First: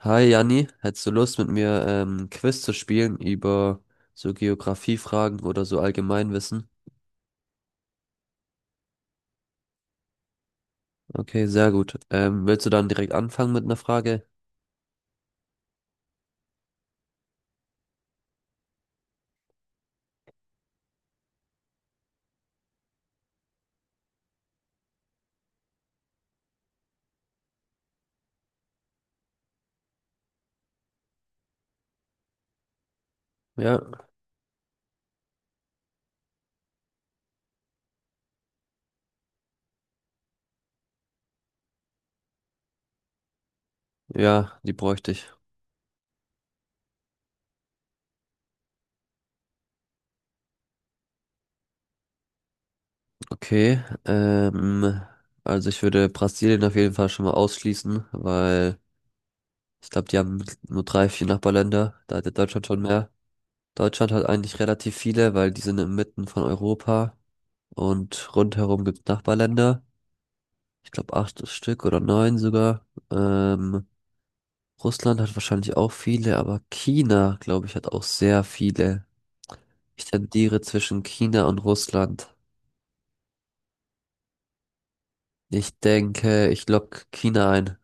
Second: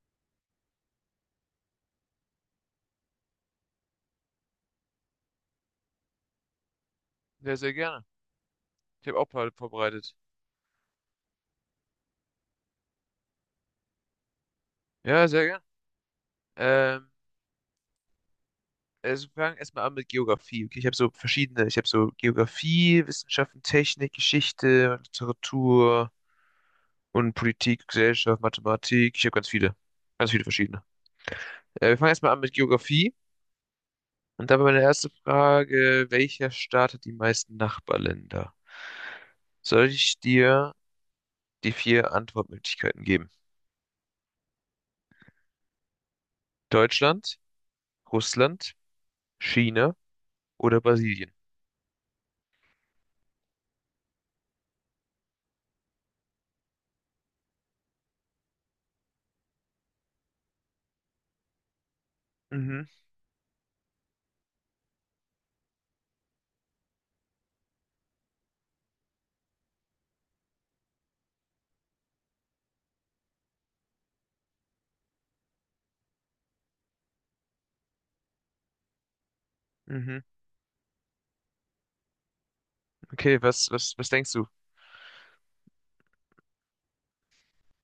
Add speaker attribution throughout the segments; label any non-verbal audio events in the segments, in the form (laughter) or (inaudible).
Speaker 1: Hi Janni, hättest du Lust mit mir ein Quiz zu spielen über so Geografiefragen oder so Allgemeinwissen?
Speaker 2: Sehr, sehr gerne. Ich habe auch ein paar vorbereitet.
Speaker 1: Okay, sehr gut. Willst du dann direkt anfangen mit einer Frage?
Speaker 2: Ja, sehr gerne. Ähm, also wir fangen erstmal an mit Geografie. Okay, ich habe so verschiedene. Ich habe so Geografie, Wissenschaften, Technik, Geschichte, Literatur und Politik, Gesellschaft, Mathematik. Ich habe ganz viele. Ganz viele verschiedene. Wir fangen erstmal an mit Geografie.
Speaker 1: Ja,
Speaker 2: Und dabei meine erste Frage, welcher Staat hat die meisten Nachbarländer? Soll ich dir die vier Antwortmöglichkeiten geben?
Speaker 1: ja, die bräuchte ich.
Speaker 2: Deutschland, Russland, China oder Brasilien?
Speaker 1: Okay, also ich würde Brasilien auf jeden Fall schon mal ausschließen, weil ich glaube, die haben nur drei, vier Nachbarländer. Da hat ja Deutschland schon
Speaker 2: Mhm,
Speaker 1: mehr. Deutschland hat eigentlich relativ viele, weil die sind inmitten von Europa und rundherum gibt es Nachbarländer. Ich glaube acht Stück oder neun sogar. Ähm, Russland hat wahrscheinlich auch viele, aber China, glaube ich, hat auch sehr viele. Ich
Speaker 2: mhm.
Speaker 1: tendiere zwischen China und Russland.
Speaker 2: Okay, was denkst du?
Speaker 1: Ich denke, ich lock China ein.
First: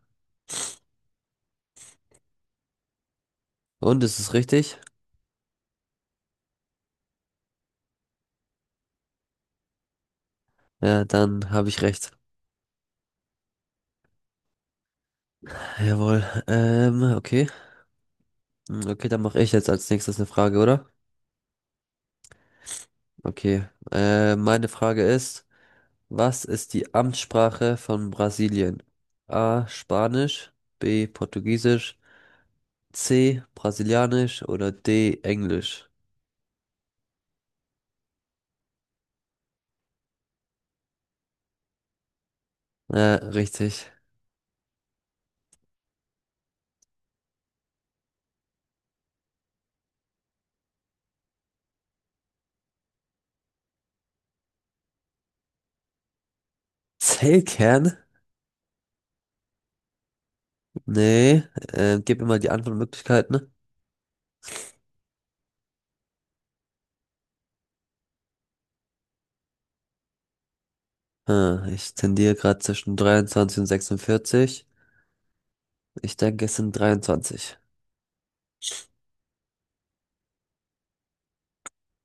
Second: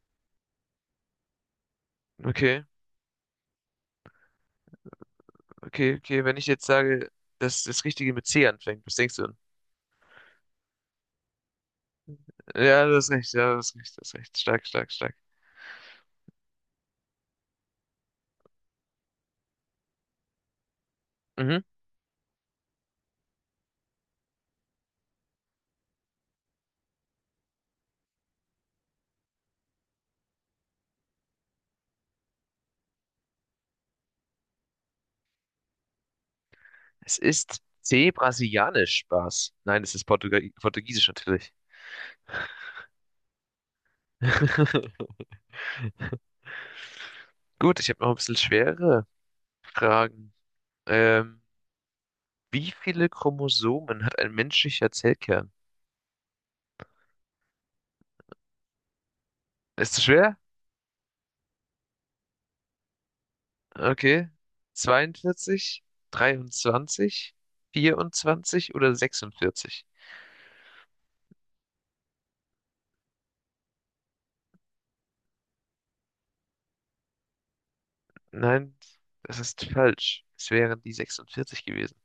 Speaker 2: Okay,
Speaker 1: Und ist es richtig?
Speaker 2: okay, okay, wenn ich jetzt sage, dass das Richtige mit C anfängt, was denkst du denn?
Speaker 1: Ja, dann habe ich recht.
Speaker 2: Ja, das ist recht, ja, das ist recht, das ist recht. Stark, stark, stark.
Speaker 1: Jawohl. Okay. Hm, okay, dann mache ich jetzt als nächstes eine Frage, oder?
Speaker 2: Mhm.
Speaker 1: Okay. Meine Frage ist, was ist die Amtssprache von Brasilien? A. Spanisch, B. Portugiesisch. C, Brasilianisch oder D, Englisch?
Speaker 2: Es ist C, brasilianisch, Spaß. Nein, es ist Portugal Portugiesisch natürlich.
Speaker 1: Ja, richtig.
Speaker 2: (laughs) Gut, ich habe noch ein bisschen schwere Fragen. Ähm, wie viele Chromosomen hat ein menschlicher Zellkern?
Speaker 1: Zellkern?
Speaker 2: Ist zu schwer?
Speaker 1: Nee, gib mir mal die Antwortmöglichkeiten.
Speaker 2: Okay. 42, 23, 24 oder 46?
Speaker 1: Hm, ich tendiere gerade zwischen 23 und 46. Ich denke, es sind 23.
Speaker 2: Nein, das ist falsch. Es wären die 46 gewesen.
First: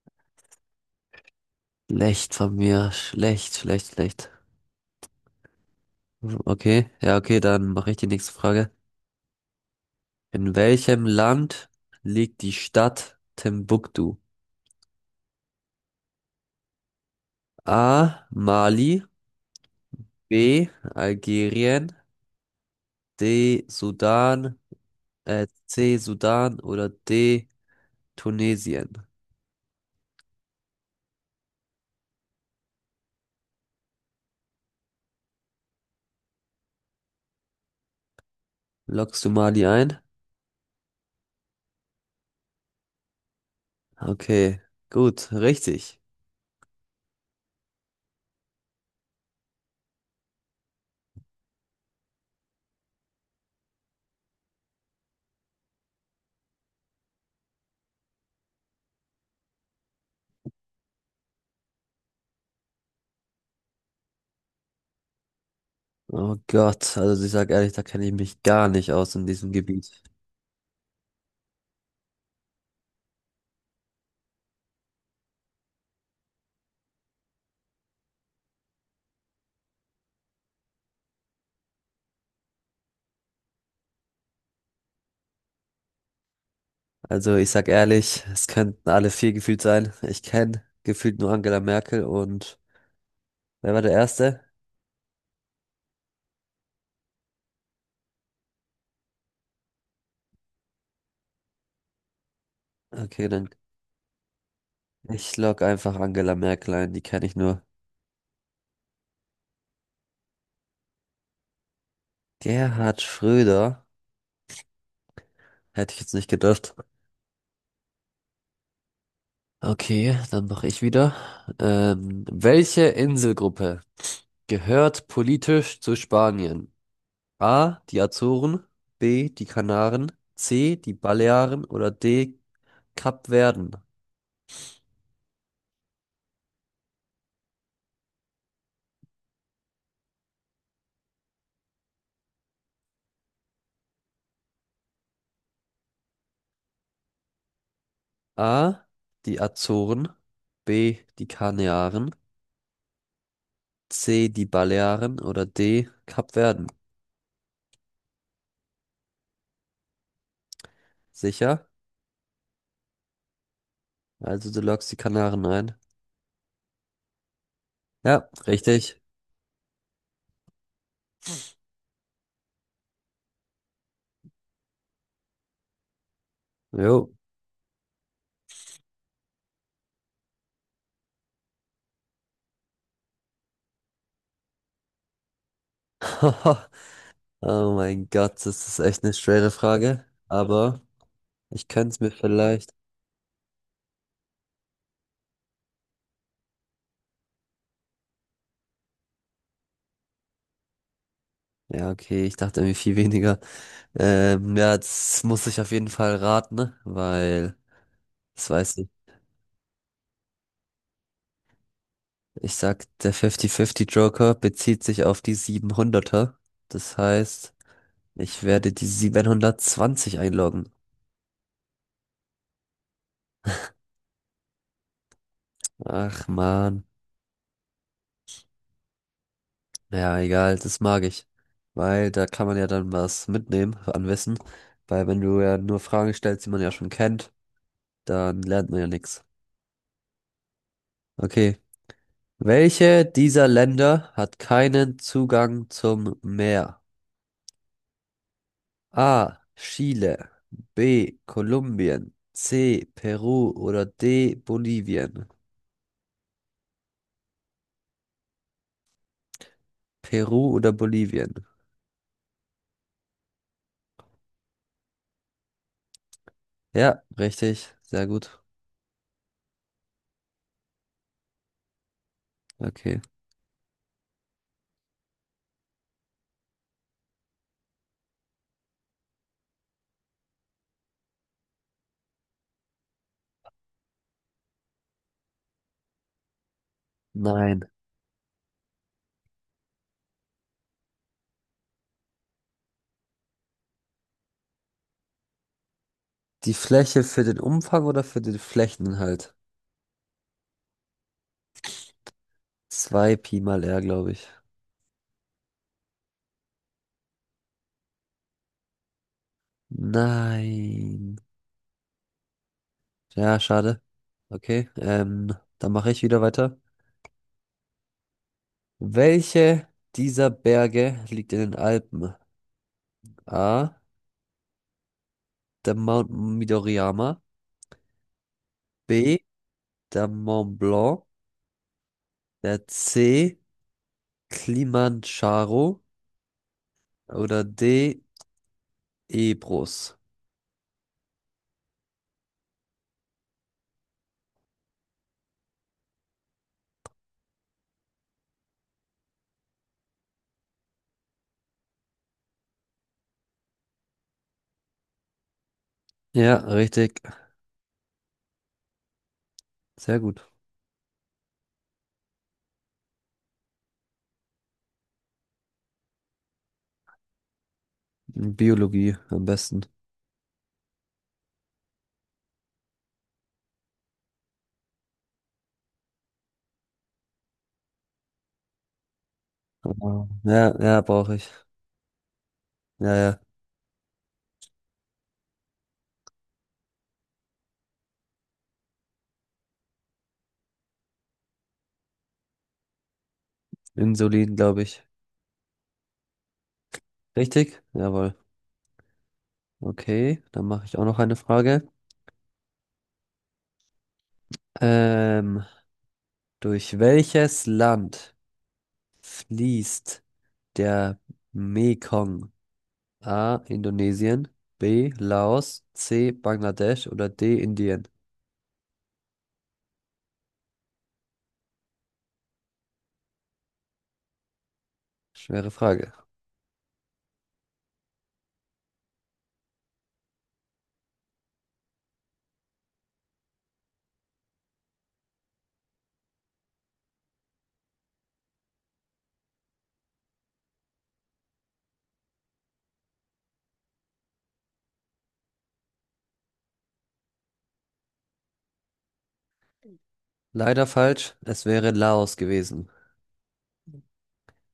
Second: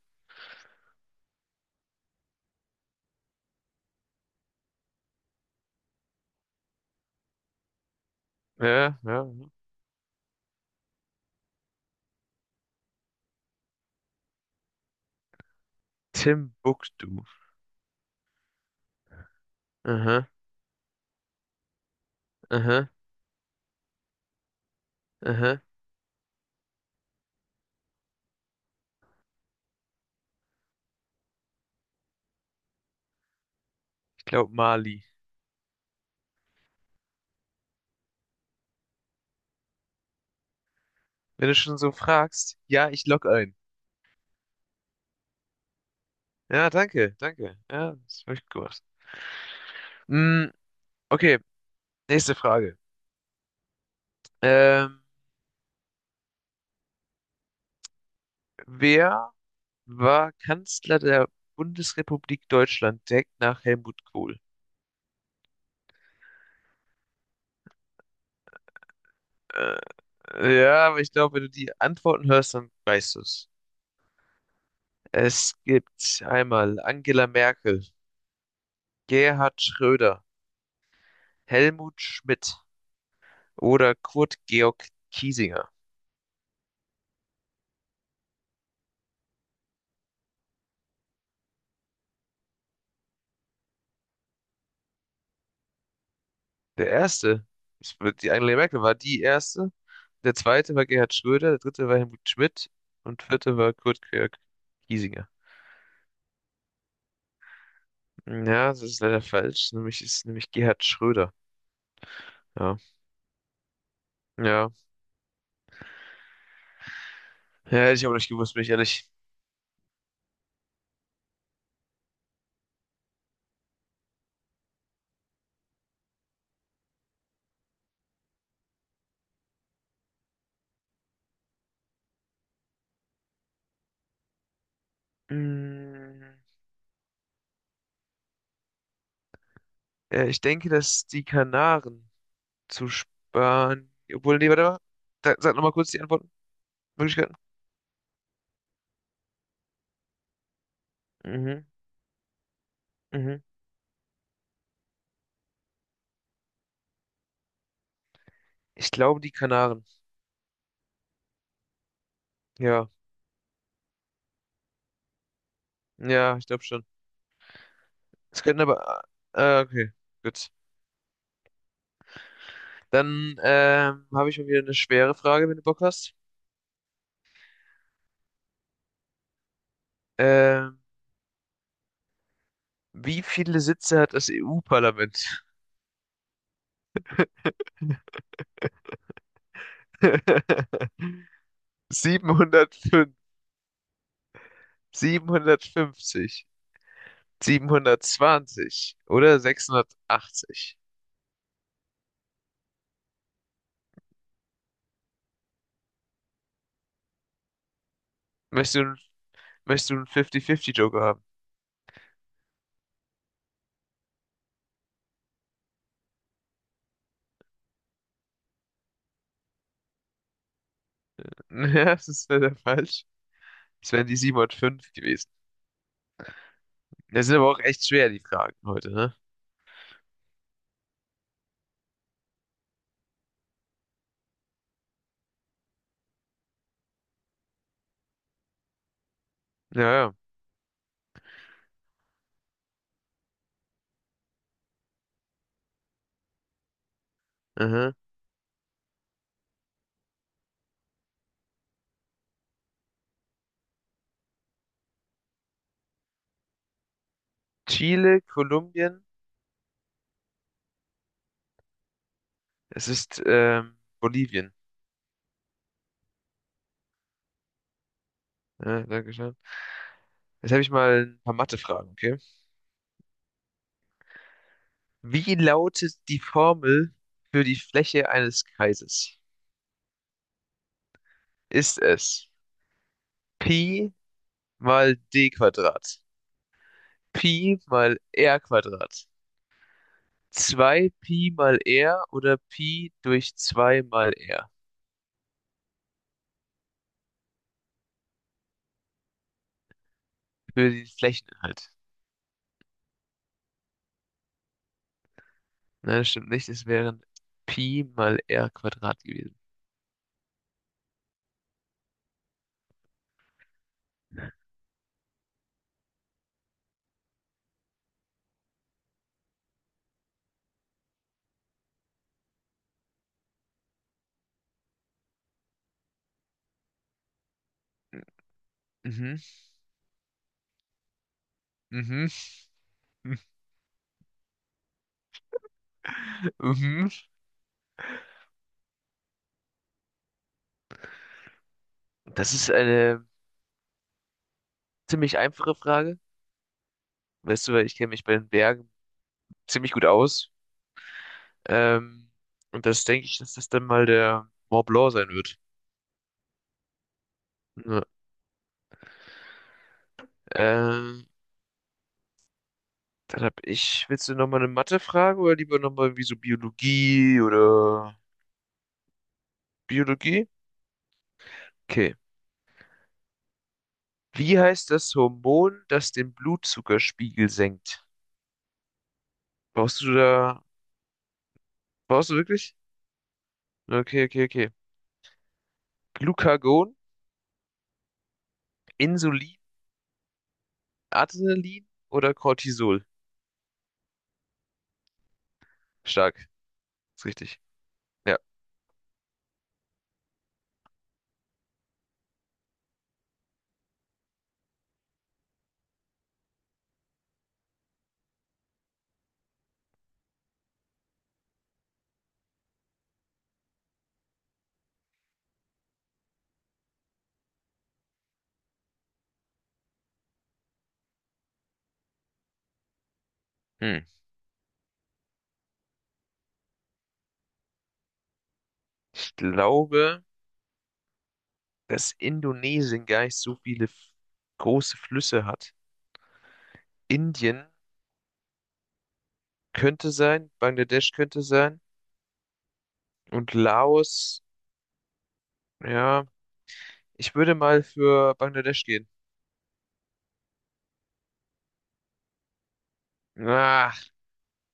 Speaker 1: Schlecht von mir. Schlecht, schlecht, schlecht. Okay, ja, okay, dann mache ich die nächste
Speaker 2: Ja,
Speaker 1: Frage.
Speaker 2: ja, ja.
Speaker 1: In welchem Land liegt die Stadt Timbuktu?
Speaker 2: Timbuktu.
Speaker 1: A. Mali.
Speaker 2: Aha,
Speaker 1: B. Algerien.
Speaker 2: aha,
Speaker 1: D. Sudan.
Speaker 2: aha.
Speaker 1: C, Sudan oder D, Tunesien.
Speaker 2: Ich glaube Mali.
Speaker 1: Loggst du Mali ein?
Speaker 2: Wenn du schon so fragst, ja, ich log ein.
Speaker 1: Okay, gut, richtig.
Speaker 2: Ja, danke, danke. Ja, das habe ich gewusst. Mm, okay, nächste Frage. Ähm, wer war Kanzler der Bundesrepublik Deutschland direkt nach Helmut Kohl?
Speaker 1: Oh Gott, also ich sag ehrlich, da kenne ich mich gar nicht aus in diesem
Speaker 2: Äh,
Speaker 1: Gebiet.
Speaker 2: ja, aber ich glaube, wenn du die Antworten hörst, dann weißt du es. Es gibt einmal Angela Merkel, Gerhard Schröder, Helmut Schmidt oder Kurt Georg Kiesinger.
Speaker 1: Also ich sag ehrlich, es könnten alle vier gefühlt sein. Ich kenne gefühlt nur Angela Merkel und wer war der Erste?
Speaker 2: Der erste, ist- die Angela Merkel war die erste, der zweite war Gerhard Schröder, der dritte war Helmut Schmidt und
Speaker 1: Okay, dann
Speaker 2: vierte war Kurt Georg Kiesinger.
Speaker 1: ich log einfach Angela Merkel ein, die kenne ich nur.
Speaker 2: Ja, das ist leider falsch, nämlich ist nämlich Gerhard Schröder. Ja,
Speaker 1: Gerhard Schröder,
Speaker 2: ja, ja,
Speaker 1: hätte ich jetzt nicht gedacht.
Speaker 2: hätte ich aber nicht gewusst, bin ich ehrlich.
Speaker 1: Okay, dann mache ich wieder. Welche Inselgruppe gehört politisch zu Spanien. A. Die Azoren. B. Die Kanaren. C. Die Balearen oder D. Kapverden.
Speaker 2: Mm, ich denke, dass die Kanaren zu sparen, obwohl, nee, warte mal. Da, sag nochmal kurz die Antwortmöglichkeiten.
Speaker 1: A. Die Azoren. B. Die
Speaker 2: Mhm,
Speaker 1: Kanaren.
Speaker 2: mhm.
Speaker 1: C. Die Balearen oder D. Kapverden.
Speaker 2: Ich glaube, die Kanaren.
Speaker 1: Sicher?
Speaker 2: Ja,
Speaker 1: Also du loggst die Kanaren ein.
Speaker 2: ja, ich glaube schon.
Speaker 1: Ja,
Speaker 2: Es könnten
Speaker 1: richtig.
Speaker 2: aber. Okay, gut. Dann habe ich mal wieder eine schwere Frage, wenn du Bock hast.
Speaker 1: Jo.
Speaker 2: Ähm, wie viele Sitze hat das EU-Parlament?
Speaker 1: (laughs) Oh mein Gott, das ist echt eine schwere Frage. Aber
Speaker 2: (laughs)
Speaker 1: ich könnte es mir vielleicht.
Speaker 2: 705, 750, 720 oder 680?
Speaker 1: Ja, okay, ich dachte irgendwie viel weniger. Ja, das muss ich auf jeden Fall raten, ne? Weil, das
Speaker 2: Möchtest
Speaker 1: weiß ich.
Speaker 2: du, möchtest du einen 50-50-Joker.
Speaker 1: Ich sag, der 50-50 Joker bezieht sich auf die 700er. Das heißt, ich werde die 720 einloggen.
Speaker 2: (laughs) Ja, das ist leider falsch. Es wären die 705 gewesen.
Speaker 1: Ach man.
Speaker 2: Das sind aber auch echt schwer, die Fragen heute, ne?
Speaker 1: Ja, egal, das mag ich. Weil da kann man ja dann was mitnehmen an Wissen. Weil wenn du ja nur Fragen stellst, die man ja schon kennt, dann lernt man ja nichts.
Speaker 2: Ja, ja.
Speaker 1: Okay. Welche dieser Länder hat keinen Zugang zum Meer?
Speaker 2: Aha.
Speaker 1: A. Chile. B. Kolumbien. C. Peru oder D. Bolivien.
Speaker 2: Chile, Kolumbien,
Speaker 1: Peru oder Bolivien?
Speaker 2: es ist Bolivien.
Speaker 1: Ja, richtig. Sehr gut.
Speaker 2: Ja, danke schön. Jetzt habe ich mal ein paar Mathe-Fragen, okay?
Speaker 1: Okay.
Speaker 2: Wie lautet die Formel für die Fläche eines Kreises? Ist es Pi mal D Quadrat, Pi
Speaker 1: Nein.
Speaker 2: mal R Quadrat, 2 Pi mal R oder Pi durch 2 mal R
Speaker 1: Die Fläche für den Umfang oder für den Flächeninhalt?
Speaker 2: für den Flächeninhalt?
Speaker 1: 2 Pi mal R, glaube ich.
Speaker 2: Nein, das stimmt nicht. Es wären Pi mal R Quadrat gewesen.
Speaker 1: Nein. Ja, schade. Okay, dann mache ich wieder weiter. Welche dieser Berge liegt in den Alpen? A. Der Mount Midoriyama.
Speaker 2: Mhm,
Speaker 1: B. der Mont Blanc,
Speaker 2: mhm,
Speaker 1: der
Speaker 2: (laughs)
Speaker 1: C. Kilimanjaro
Speaker 2: mhm.
Speaker 1: oder D. Ebrus.
Speaker 2: Das ist eine ziemlich einfache Frage. Weißt du, weil ich kenne mich bei den Bergen ziemlich gut aus. Ähm, und das denke ich, dass das dann mal der Mont Blanc sein wird.
Speaker 1: Ja, richtig.
Speaker 2: Ja.
Speaker 1: Sehr gut.
Speaker 2: Ähm, dann hab ich, willst du nochmal eine Mathe-Frage oder lieber nochmal irgendwie so Biologie oder
Speaker 1: Biologie am besten.
Speaker 2: Biologie? Okay. Wie heißt das Hormon, das den Blutzuckerspiegel senkt? Brauchst du
Speaker 1: Aber-
Speaker 2: da,
Speaker 1: ja, ja, brauche ich.
Speaker 2: brauchst du wirklich?
Speaker 1: Ja, ja.
Speaker 2: Okay, okay, okay. Glucagon, Insulin, Adrenalin oder Cortisol?
Speaker 1: Insulin, glaube ich.
Speaker 2: Stark, ist richtig.
Speaker 1: Richtig? Jawohl.
Speaker 2: Ja.
Speaker 1: Okay, dann mache ich auch noch eine Frage. Ähm, durch welches Land fließt der Mekong? A. Indonesien, B. Laos, C. Bangladesch oder D. Indien?
Speaker 2: Hm.
Speaker 1: Schwere Frage.
Speaker 2: Ich glaube, dass Indonesien gar nicht so viele große Flüsse hat. Indien könnte sein, Bangladesch könnte sein und Laos, ja. Ich würde mal für Bangladesch gehen.
Speaker 1: Leider falsch, es wäre Laos gewesen.
Speaker 2: Ah,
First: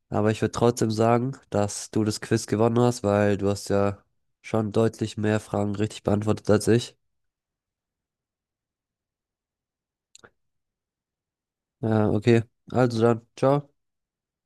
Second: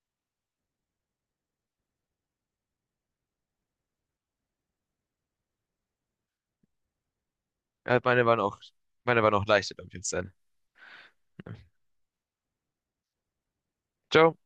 Speaker 1: Aber ich würde trotzdem sagen, dass du das Quiz gewonnen hast, weil du hast ja schon deutlich mehr Fragen richtig beantwortet als ich.
Speaker 2: ja, meine waren auch leichter, glaube ich, jetzt sein.
Speaker 1: Ja, okay. Also dann, ciao.
Speaker 2: Ciao.